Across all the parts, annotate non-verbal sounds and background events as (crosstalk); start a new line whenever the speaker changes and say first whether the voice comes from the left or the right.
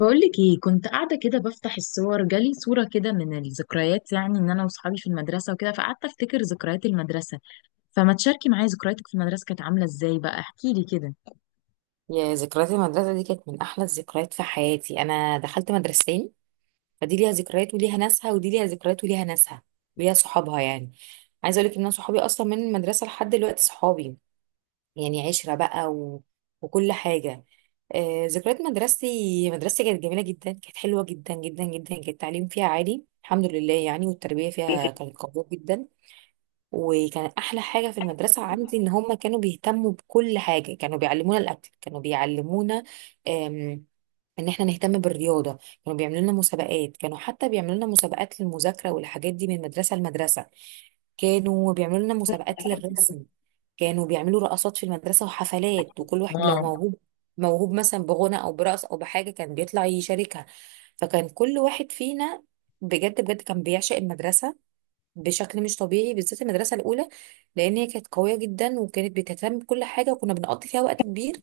left: بقولك ايه كنت قاعدة كده بفتح الصور، جالي صورة كده من الذكريات، يعني ان انا وصحابي في المدرسة وكده فقعدت افتكر ذكريات المدرسة. فما تشاركي معايا ذكرياتك في المدرسة كانت عاملة ازاي بقى؟ احكي لي كده.
right: يا ذكريات المدرسة دي كانت من أحلى الذكريات في حياتي. أنا دخلت مدرستين، فدي ليها ذكريات وليها ناسها ودي ليها ذكريات وليها ناسها وليها صحابها يعني. عايزة أقولك إن أنا صحابي أصلا من المدرسة لحد دلوقتي صحابي، يعني عشرة بقى وكل حاجة. آه، ذكريات مدرستي كانت جميلة جدا، كانت حلوة جدا جدا جدا، كان التعليم فيها عالي الحمد لله يعني، والتربية فيها كانت قوية جدا. وكان احلى حاجه في المدرسه عندي ان هم كانوا بيهتموا بكل حاجه، كانوا بيعلمونا الاكل، كانوا بيعلمونا آم، ان احنا نهتم بالرياضه. كانوا بيعملوا لنا مسابقات، كانوا حتى بيعملوا لنا مسابقات للمذاكره والحاجات دي من مدرسه لمدرسه، كانوا بيعملوا لنا مسابقات للرسم، كانوا بيعملوا رقصات في المدرسه وحفلات، وكل واحد لو
left: واو.
right: موهوب مثلا بغنى او برقص او بحاجه كان بيطلع يشاركها. فكان كل واحد فينا بجد بجد كان بيعشق المدرسه بشكل مش طبيعي، بالذات المدرسه الاولى، لان هي كانت قويه جدا وكانت بتهتم بكل حاجه وكنا بنقضي فيها وقت كبير.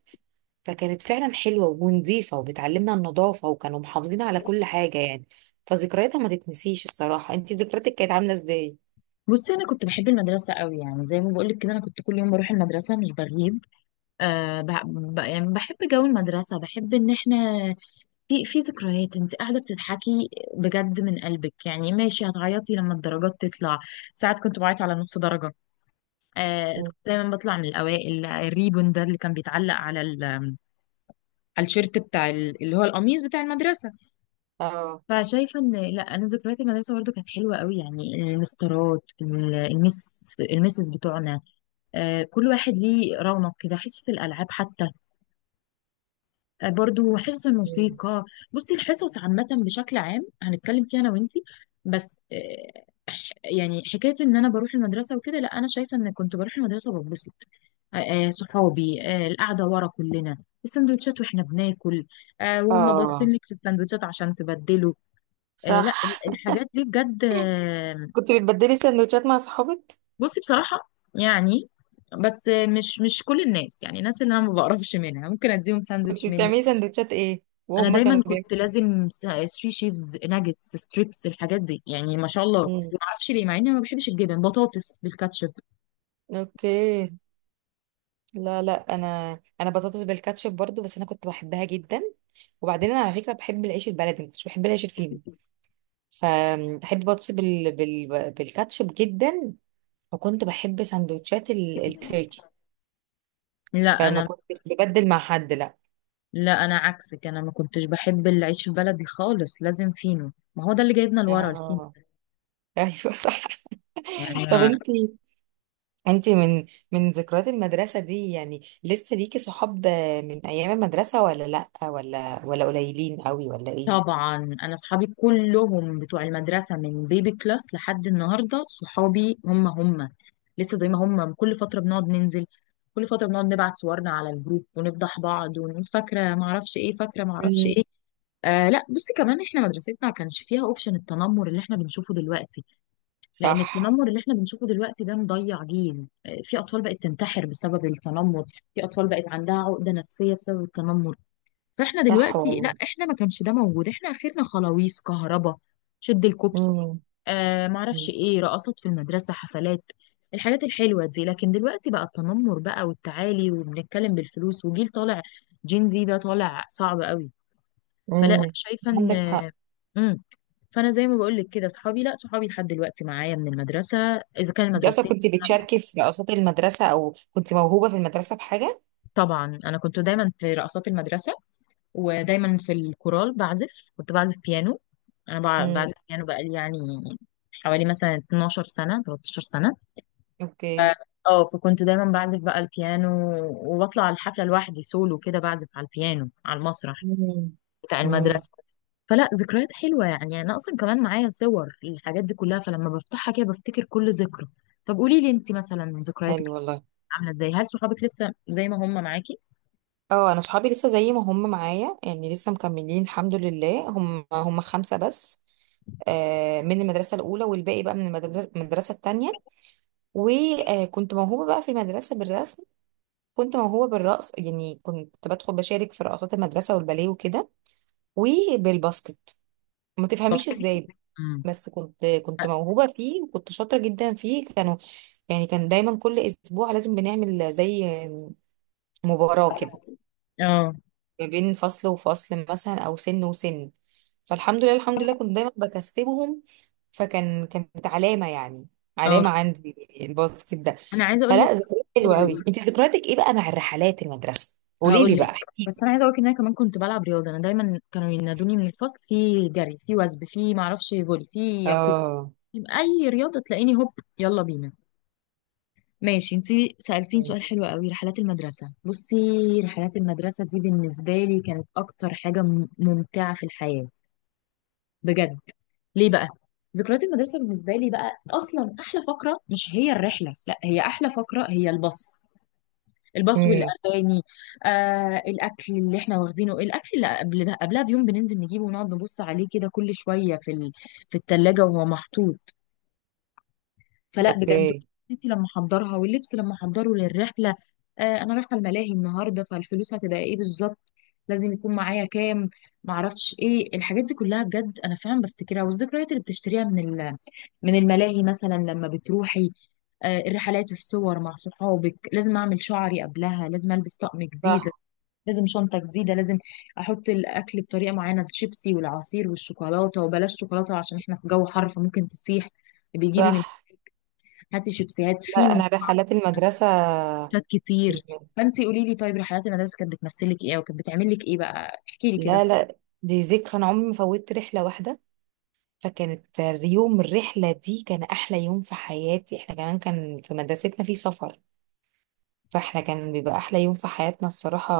right: فكانت فعلا حلوه ونظيفه وبتعلمنا النظافه وكانوا محافظين على كل حاجه يعني. فذكرياتها ما تتنسيش الصراحه. انت ذكرياتك كانت عامله ازاي؟
left: بصي، انا كنت بحب المدرسة قوي، يعني زي ما بقولك كده انا كنت كل يوم بروح المدرسة مش بغيب. يعني بحب جو المدرسة، بحب ان احنا في ذكريات. انت قاعدة بتضحكي بجد من قلبك، يعني ماشي، هتعيطي لما الدرجات تطلع. ساعات كنت بعيط على نص درجة.
right: مم.
left: كنت دايما بطلع من الاوائل، الريبون ده اللي كان بيتعلق على الشيرت اللي هو القميص بتاع المدرسه.
right: اه.
left: فشايفه ان لا، انا ذكريات المدرسه برضو كانت حلوه قوي، يعني المسطرات، المسز بتوعنا. كل واحد ليه رونق كده، حصص الالعاب حتى، برضو حصص
right: مم.
left: الموسيقى. بصي الحصص عامة بشكل عام هنتكلم فيها أنا وإنتي. بس، يعني حكاية إن أنا بروح المدرسة وكده، لا أنا شايفة إن كنت بروح المدرسة بتبسط. آه، صحابي، القعدة ورا كلنا، السندوتشات وإحنا بناكل، وهم باصين
right: اه،
left: لك في السندوتشات عشان تبدله. لا
right: صح.
left: الحاجات دي بجد. آه،
right: كنت بتبدلي سندوتشات مع صحابك؟
left: بصي بصراحة، يعني بس، مش كل الناس، يعني الناس اللي أنا ما بقرفش منها ممكن أديهم
right: كنت
left: ساندوتش مني.
right: بتعملي سندوتشات ايه
left: انا
right: وهم
left: دايما
right: كانوا
left: كنت
right: بيعملوا؟
left: لازم سري شيفز، ناجتس، ستريبس، الحاجات دي يعني ما شاء الله.
right: مم.
left: ما اعرفش ليه، مع اني ما بحبش الجبن. بطاطس بالكاتشب.
right: اوكي. لا لا، انا بطاطس بالكاتشب برضو، بس انا كنت بحبها جدا. وبعدين انا على فكره بحب العيش البلدي، ما كنتش بحب العيش الفينو، فبحب بطاطس بالكاتشب جدا، وكنت بحب سندوتشات التركي،
left: لا
right: فما
left: انا
right: كنتش ببدل مع حد لا.
left: لا انا عكسك، انا ما كنتش بحب العيش البلدي خالص، لازم فينو، ما هو ده اللي جايبنا لورا، الفينو.
right: اه، ايوه، صح.
left: يعني
right: (laughs) طب
left: أكيد.
right: انت، انت من، من ذكريات المدرسه دي يعني لسه ليكي صحاب من ايام المدرسه؟ ولا لا، ولا ولا قليلين قوي، ولا ايه؟
left: طبعا. انا اصحابي كلهم بتوع المدرسه، من بيبي كلاس لحد النهارده صحابي هم هم، لسه زي ما هم. كل فتره بنقعد ننزل، كل فتره بنقعد نبعت صورنا على الجروب ونفضح بعض ونقول فاكره ما اعرفش ايه، فاكره ما اعرفش
right: مم.
left: ايه. لا بصي، كمان احنا مدرستنا ما كانش فيها اوبشن التنمر اللي احنا بنشوفه دلوقتي. لان
right: صح.
left: التنمر اللي احنا بنشوفه دلوقتي ده مضيع جيل، في اطفال بقت تنتحر بسبب التنمر، في اطفال بقت عندها عقدة نفسية بسبب التنمر. فاحنا
right: صح،
left: دلوقتي لا، احنا ما كانش ده موجود، احنا اخرنا خلاويص كهربا، شد الكوبس.
right: والله.
left: ما اعرفش ايه، رقصات في المدرسة، حفلات، الحاجات الحلوة دي. لكن دلوقتي بقى التنمر بقى والتعالي وبنتكلم بالفلوس، وجيل طالع، جين زي ده طالع صعب قوي. فلا انا
right: امم.
left: شايفه ان،
right: عندك حق.
left: امم فانا زي ما بقول لك كده، صحابي، لا، صحابي لحد دلوقتي معايا من المدرسه، اذا كان
right: انت اصلا
left: المدرستين.
right: كنت بتشاركي في رقصات المدرسه، او كنت موهوبه في المدرسه بحاجه؟
left: طبعا انا كنت دايما في رقصات المدرسه، ودايما في الكورال، كنت بعزف بيانو. انا
right: امم.
left: بعزف بيانو بقالي، يعني حوالي مثلا 12 سنه، 13 سنه. ف-
right: اوكي.
left: اه فكنت دايما بعزف بقى البيانو، وبطلع الحفله لوحدي سولو كده، بعزف على البيانو على المسرح
right: امم.
left: بتاع
right: امم.
left: المدرسه. فلا ذكريات حلوة. يعني أنا أصلا كمان معايا صور الحاجات دي كلها، فلما بفتحها كده بفتكر كل ذكرى. طب قولي لي أنت مثلا، ذكرياتك
right: حلو، والله.
left: عاملة إزاي؟ هل صحابك لسه زي ما هم معاكي؟
right: اه، انا صحابي لسه زي ما هم معايا، يعني لسه مكملين الحمد لله، هم هم خمسه بس. من المدرسة الأولى، والباقي بقى من المدرسة التانية. وكنت موهوبة بقى في المدرسة بالرسم، كنت موهوبة بالرقص، يعني كنت بدخل بشارك في رقصات المدرسة والباليه وكده، وبالباسكت، ما
left: صح.
right: تفهميش ازاي،
left: امم.
right: بس كنت موهوبة فيه وكنت شاطرة جدا فيه. كانوا يعني، كان دايما كل أسبوع لازم بنعمل زي مباراة كده
left: اه.
right: ما بين فصل وفصل مثلا، أو سن وسن، فالحمد لله الحمد لله كنت دايما بكسبهم. كانت علامة يعني،
left: اه.
right: علامة عندي الباسكت ده.
left: أنا عايزة أقول لك.
right: فلا، ذكريات حلوة
left: قولي،
right: قوي.
left: قولي.
right: انت ذكرياتك ايه بقى مع الرحلات المدرسة؟ قولي
left: هقول
right: لي
left: لك.
right: بقى.
left: بس أنا عايزة أقول لك إن أنا كمان كنت بلعب رياضة. أنا دايما كانوا ينادوني من الفصل، في جري، في وثب، في معرفش فولي، في يقول
right: اه.
left: أي رياضة تلاقيني هوب، يلا بينا. ماشي، انتي سألتيني
right: مم.
left: سؤال حلو قوي، رحلات المدرسة. بصي، رحلات المدرسة دي بالنسبة لي كانت أكتر حاجة ممتعة في الحياة، بجد. ليه بقى؟ ذكريات المدرسة بالنسبة لي بقى، أصلا أحلى فقرة مش هي الرحلة، لا، هي أحلى فقرة هي الباص. الباص
right: امم.
left: والأغاني. الأكل اللي احنا واخدينه، الأكل اللي قبلها بيوم بننزل نجيبه ونقعد نبص عليه كده كل شوية في التلاجة وهو محطوط. فلا بجد،
right: اوكي.
left: والدتي لما احضرها، واللبس لما احضره للرحله، انا رايحه الملاهي النهارده، فالفلوس هتبقى ايه بالظبط، لازم يكون معايا كام، معرفش ايه، الحاجات دي كلها بجد انا فعلا بفتكرها. والذكريات اللي بتشتريها من الملاهي مثلا لما بتروحي. الرحلات، الصور مع صحابك، لازم اعمل شعري قبلها، لازم البس طقم جديد،
right: صح.
left: لازم شنطه جديده، لازم احط الاكل بطريقه معينه، الشيبسي والعصير والشوكولاته، وبلاش شوكولاته عشان احنا في جو حر فممكن تسيح. بيجيبي
right: صح.
left: هاتي شيبسيهات، في
right: لا، انا رحلات المدرسه،
left: نوتات كتير. فانت قولي لي، طيب رحلات المدرسه كانت بتمثلك ايه وكانت بتعمل لك ايه بقى؟ احكي لي كده.
right: لا
left: طب.
right: لا، دي ذكرى، انا عمري ما فوتت رحله واحده. فكانت، يوم الرحله دي كان احلى يوم في حياتي. احنا كمان كان في مدرستنا في سفر، فاحنا كان بيبقى احلى يوم في حياتنا الصراحه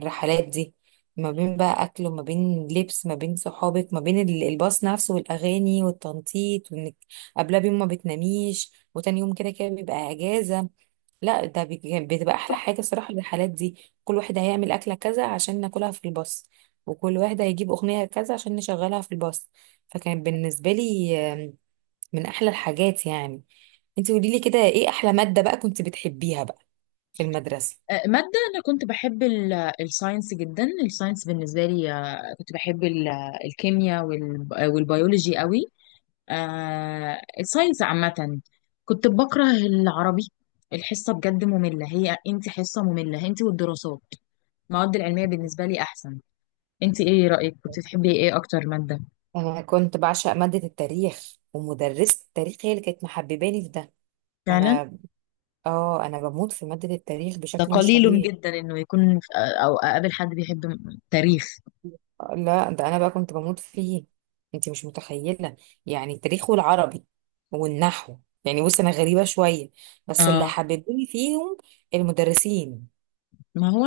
right: الرحلات دي، ما بين بقى اكل وما بين لبس، ما بين صحابك، ما بين الباص نفسه والاغاني والتنطيط، وانك قبلها بيوم ما بتناميش وتاني يوم كده كده بيبقى اجازه. لا، ده بتبقى احلى حاجه الصراحه الرحلات دي. كل واحد هيعمل اكله كذا عشان ناكلها في الباص، وكل واحد هيجيب اغنيه كذا عشان نشغلها في الباص. فكان بالنسبه لي من احلى الحاجات يعني. انت قولي لي كده، ايه احلى ماده بقى كنت بتحبيها بقى في المدرسه؟
left: ماده. انا كنت بحب الساينس جدا. الساينس بالنسبه لي، كنت بحب الكيمياء والبيولوجي قوي، الساينس عامه. كنت بكره العربي، الحصه بجد ممله هي، انت حصه ممله انت والدراسات. المواد العلميه بالنسبه لي احسن. انت ايه رايك؟ كنت تحبي ايه اكتر ماده؟
right: انا كنت بعشق ماده التاريخ، ومدرسه التاريخ هي اللي كانت محبباني في ده.
left: فعلا.
right: فانا، اه، انا بموت في ماده التاريخ
left: ده
right: بشكل مش
left: قليل
right: طبيعي.
left: جدا انه يكون او اقابل حد بيحب تاريخ.
right: لا ده انا بقى كنت بموت فيه، انت مش متخيله. يعني التاريخ والعربي والنحو، يعني بص انا غريبه شويه، بس اللي
left: اه.
right: حببوني فيهم المدرسين.
left: ما هو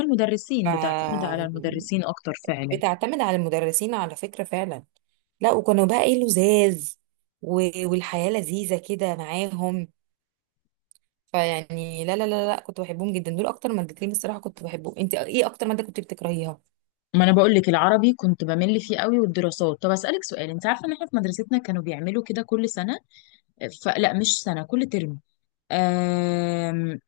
right: ف،
left: المدرسين، بتعتمد على المدرسين اكتر فعلا.
right: بتعتمد على المدرسين على فكره فعلا. لا، وكانوا بقى ايه، لزاز، والحياه لذيذه كده معاهم. فيعني لا كنت بحبهم جدا، دول اكتر مادتين الصراحه كنت بحبهم. انت ايه اكتر ماده كنت بتكرهيها؟
left: ما انا بقول لك العربي كنت بمل فيه قوي، والدراسات. طب اسالك سؤال، انت عارفه ان احنا في مدرستنا كانوا بيعملوا كده كل سنه، فلا مش سنه، كل ترم. آم...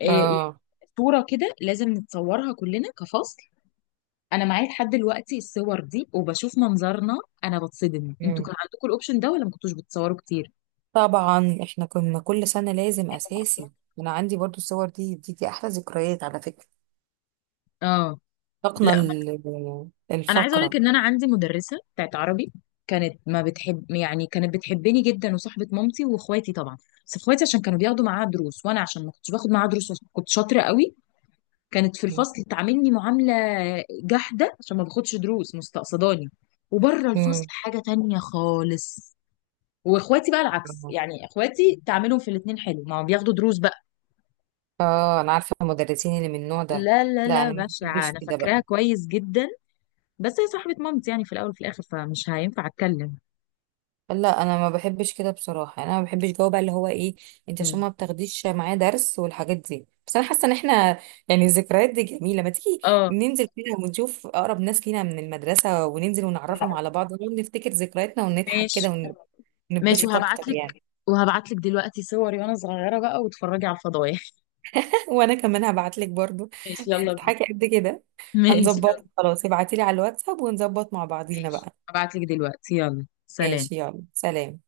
left: يعني
right: اه.
left: صوره كده لازم نتصورها كلنا كفصل. انا معايا لحد دلوقتي الصور دي وبشوف منظرنا، انا بتصدم. انتوا كان عندكم الاوبشن ده ولا ما كنتوش بتصوروا كتير؟
right: طبعا احنا كنا كل سنة لازم اساسي. انا عندي برضو الصور دي، دي احلى ذكريات على فكرة.
left: اه.
right: طاقنا
left: لا انا عايزه اقول لك
right: الفقرة.
left: ان انا عندي مدرسه بتاعت عربي، كانت ما بتحب، يعني كانت بتحبني جدا وصاحبه مامتي واخواتي طبعا، بس اخواتي عشان كانوا بياخدوا معاها دروس، وانا عشان ما كنتش باخد معاها دروس وعشان كنت شاطره قوي، كانت في الفصل تعاملني معامله جحده، عشان ما باخدش دروس، مستقصداني، وبره الفصل
right: امم.
left: حاجه تانية خالص. واخواتي بقى العكس، يعني اخواتي تعاملهم في الاتنين حلو، ما هم بياخدوا دروس بقى.
right: اه، انا عارفة المدرسين اللي من النوع ده.
left: لا لا
right: لا،
left: لا،
right: انا ما
left: بشعه،
right: بحبش
left: انا
right: كده
left: فاكراها
right: بقى.
left: كويس جدا. بس هي صاحبه مامتي يعني في الاول وفي الاخر، فمش هينفع اتكلم.
right: لا، انا ما بحبش كده بصراحة، يعني انا ما بحبش جو بقى اللي هو ايه، انت عشان
left: مم.
right: ما بتاخديش معاه درس والحاجات دي. بس انا حاسة ان احنا، يعني الذكريات دي جميلة، ما تيجي
left: اه.
right: ننزل كده ونشوف اقرب ناس لينا من المدرسة وننزل ونعرفهم على بعض ونقعد نفتكر ذكرياتنا ونضحك
left: ماشي.
right: كده،
left: ماشي،
right: نتبسط اكتر
left: وهبعت
right: يعني.
left: لك. وهبعت لك دلوقتي صوري وانا صغيرة بقى وتتفرجي على الفضايح (laughs)
right: (laughs) وانا كمان هبعت لك برضو،
left: ماشي يلا بينا.
right: هتضحكي قد كده.
left: ماشي
right: هنظبطها
left: يلا.
right: خلاص، ابعتي لي على الواتساب ونظبط مع بعضينا
left: ماشي،
right: بقى.
left: هبعت لك دلوقتي. يلا سلام.
right: ماشي، يلا سلام.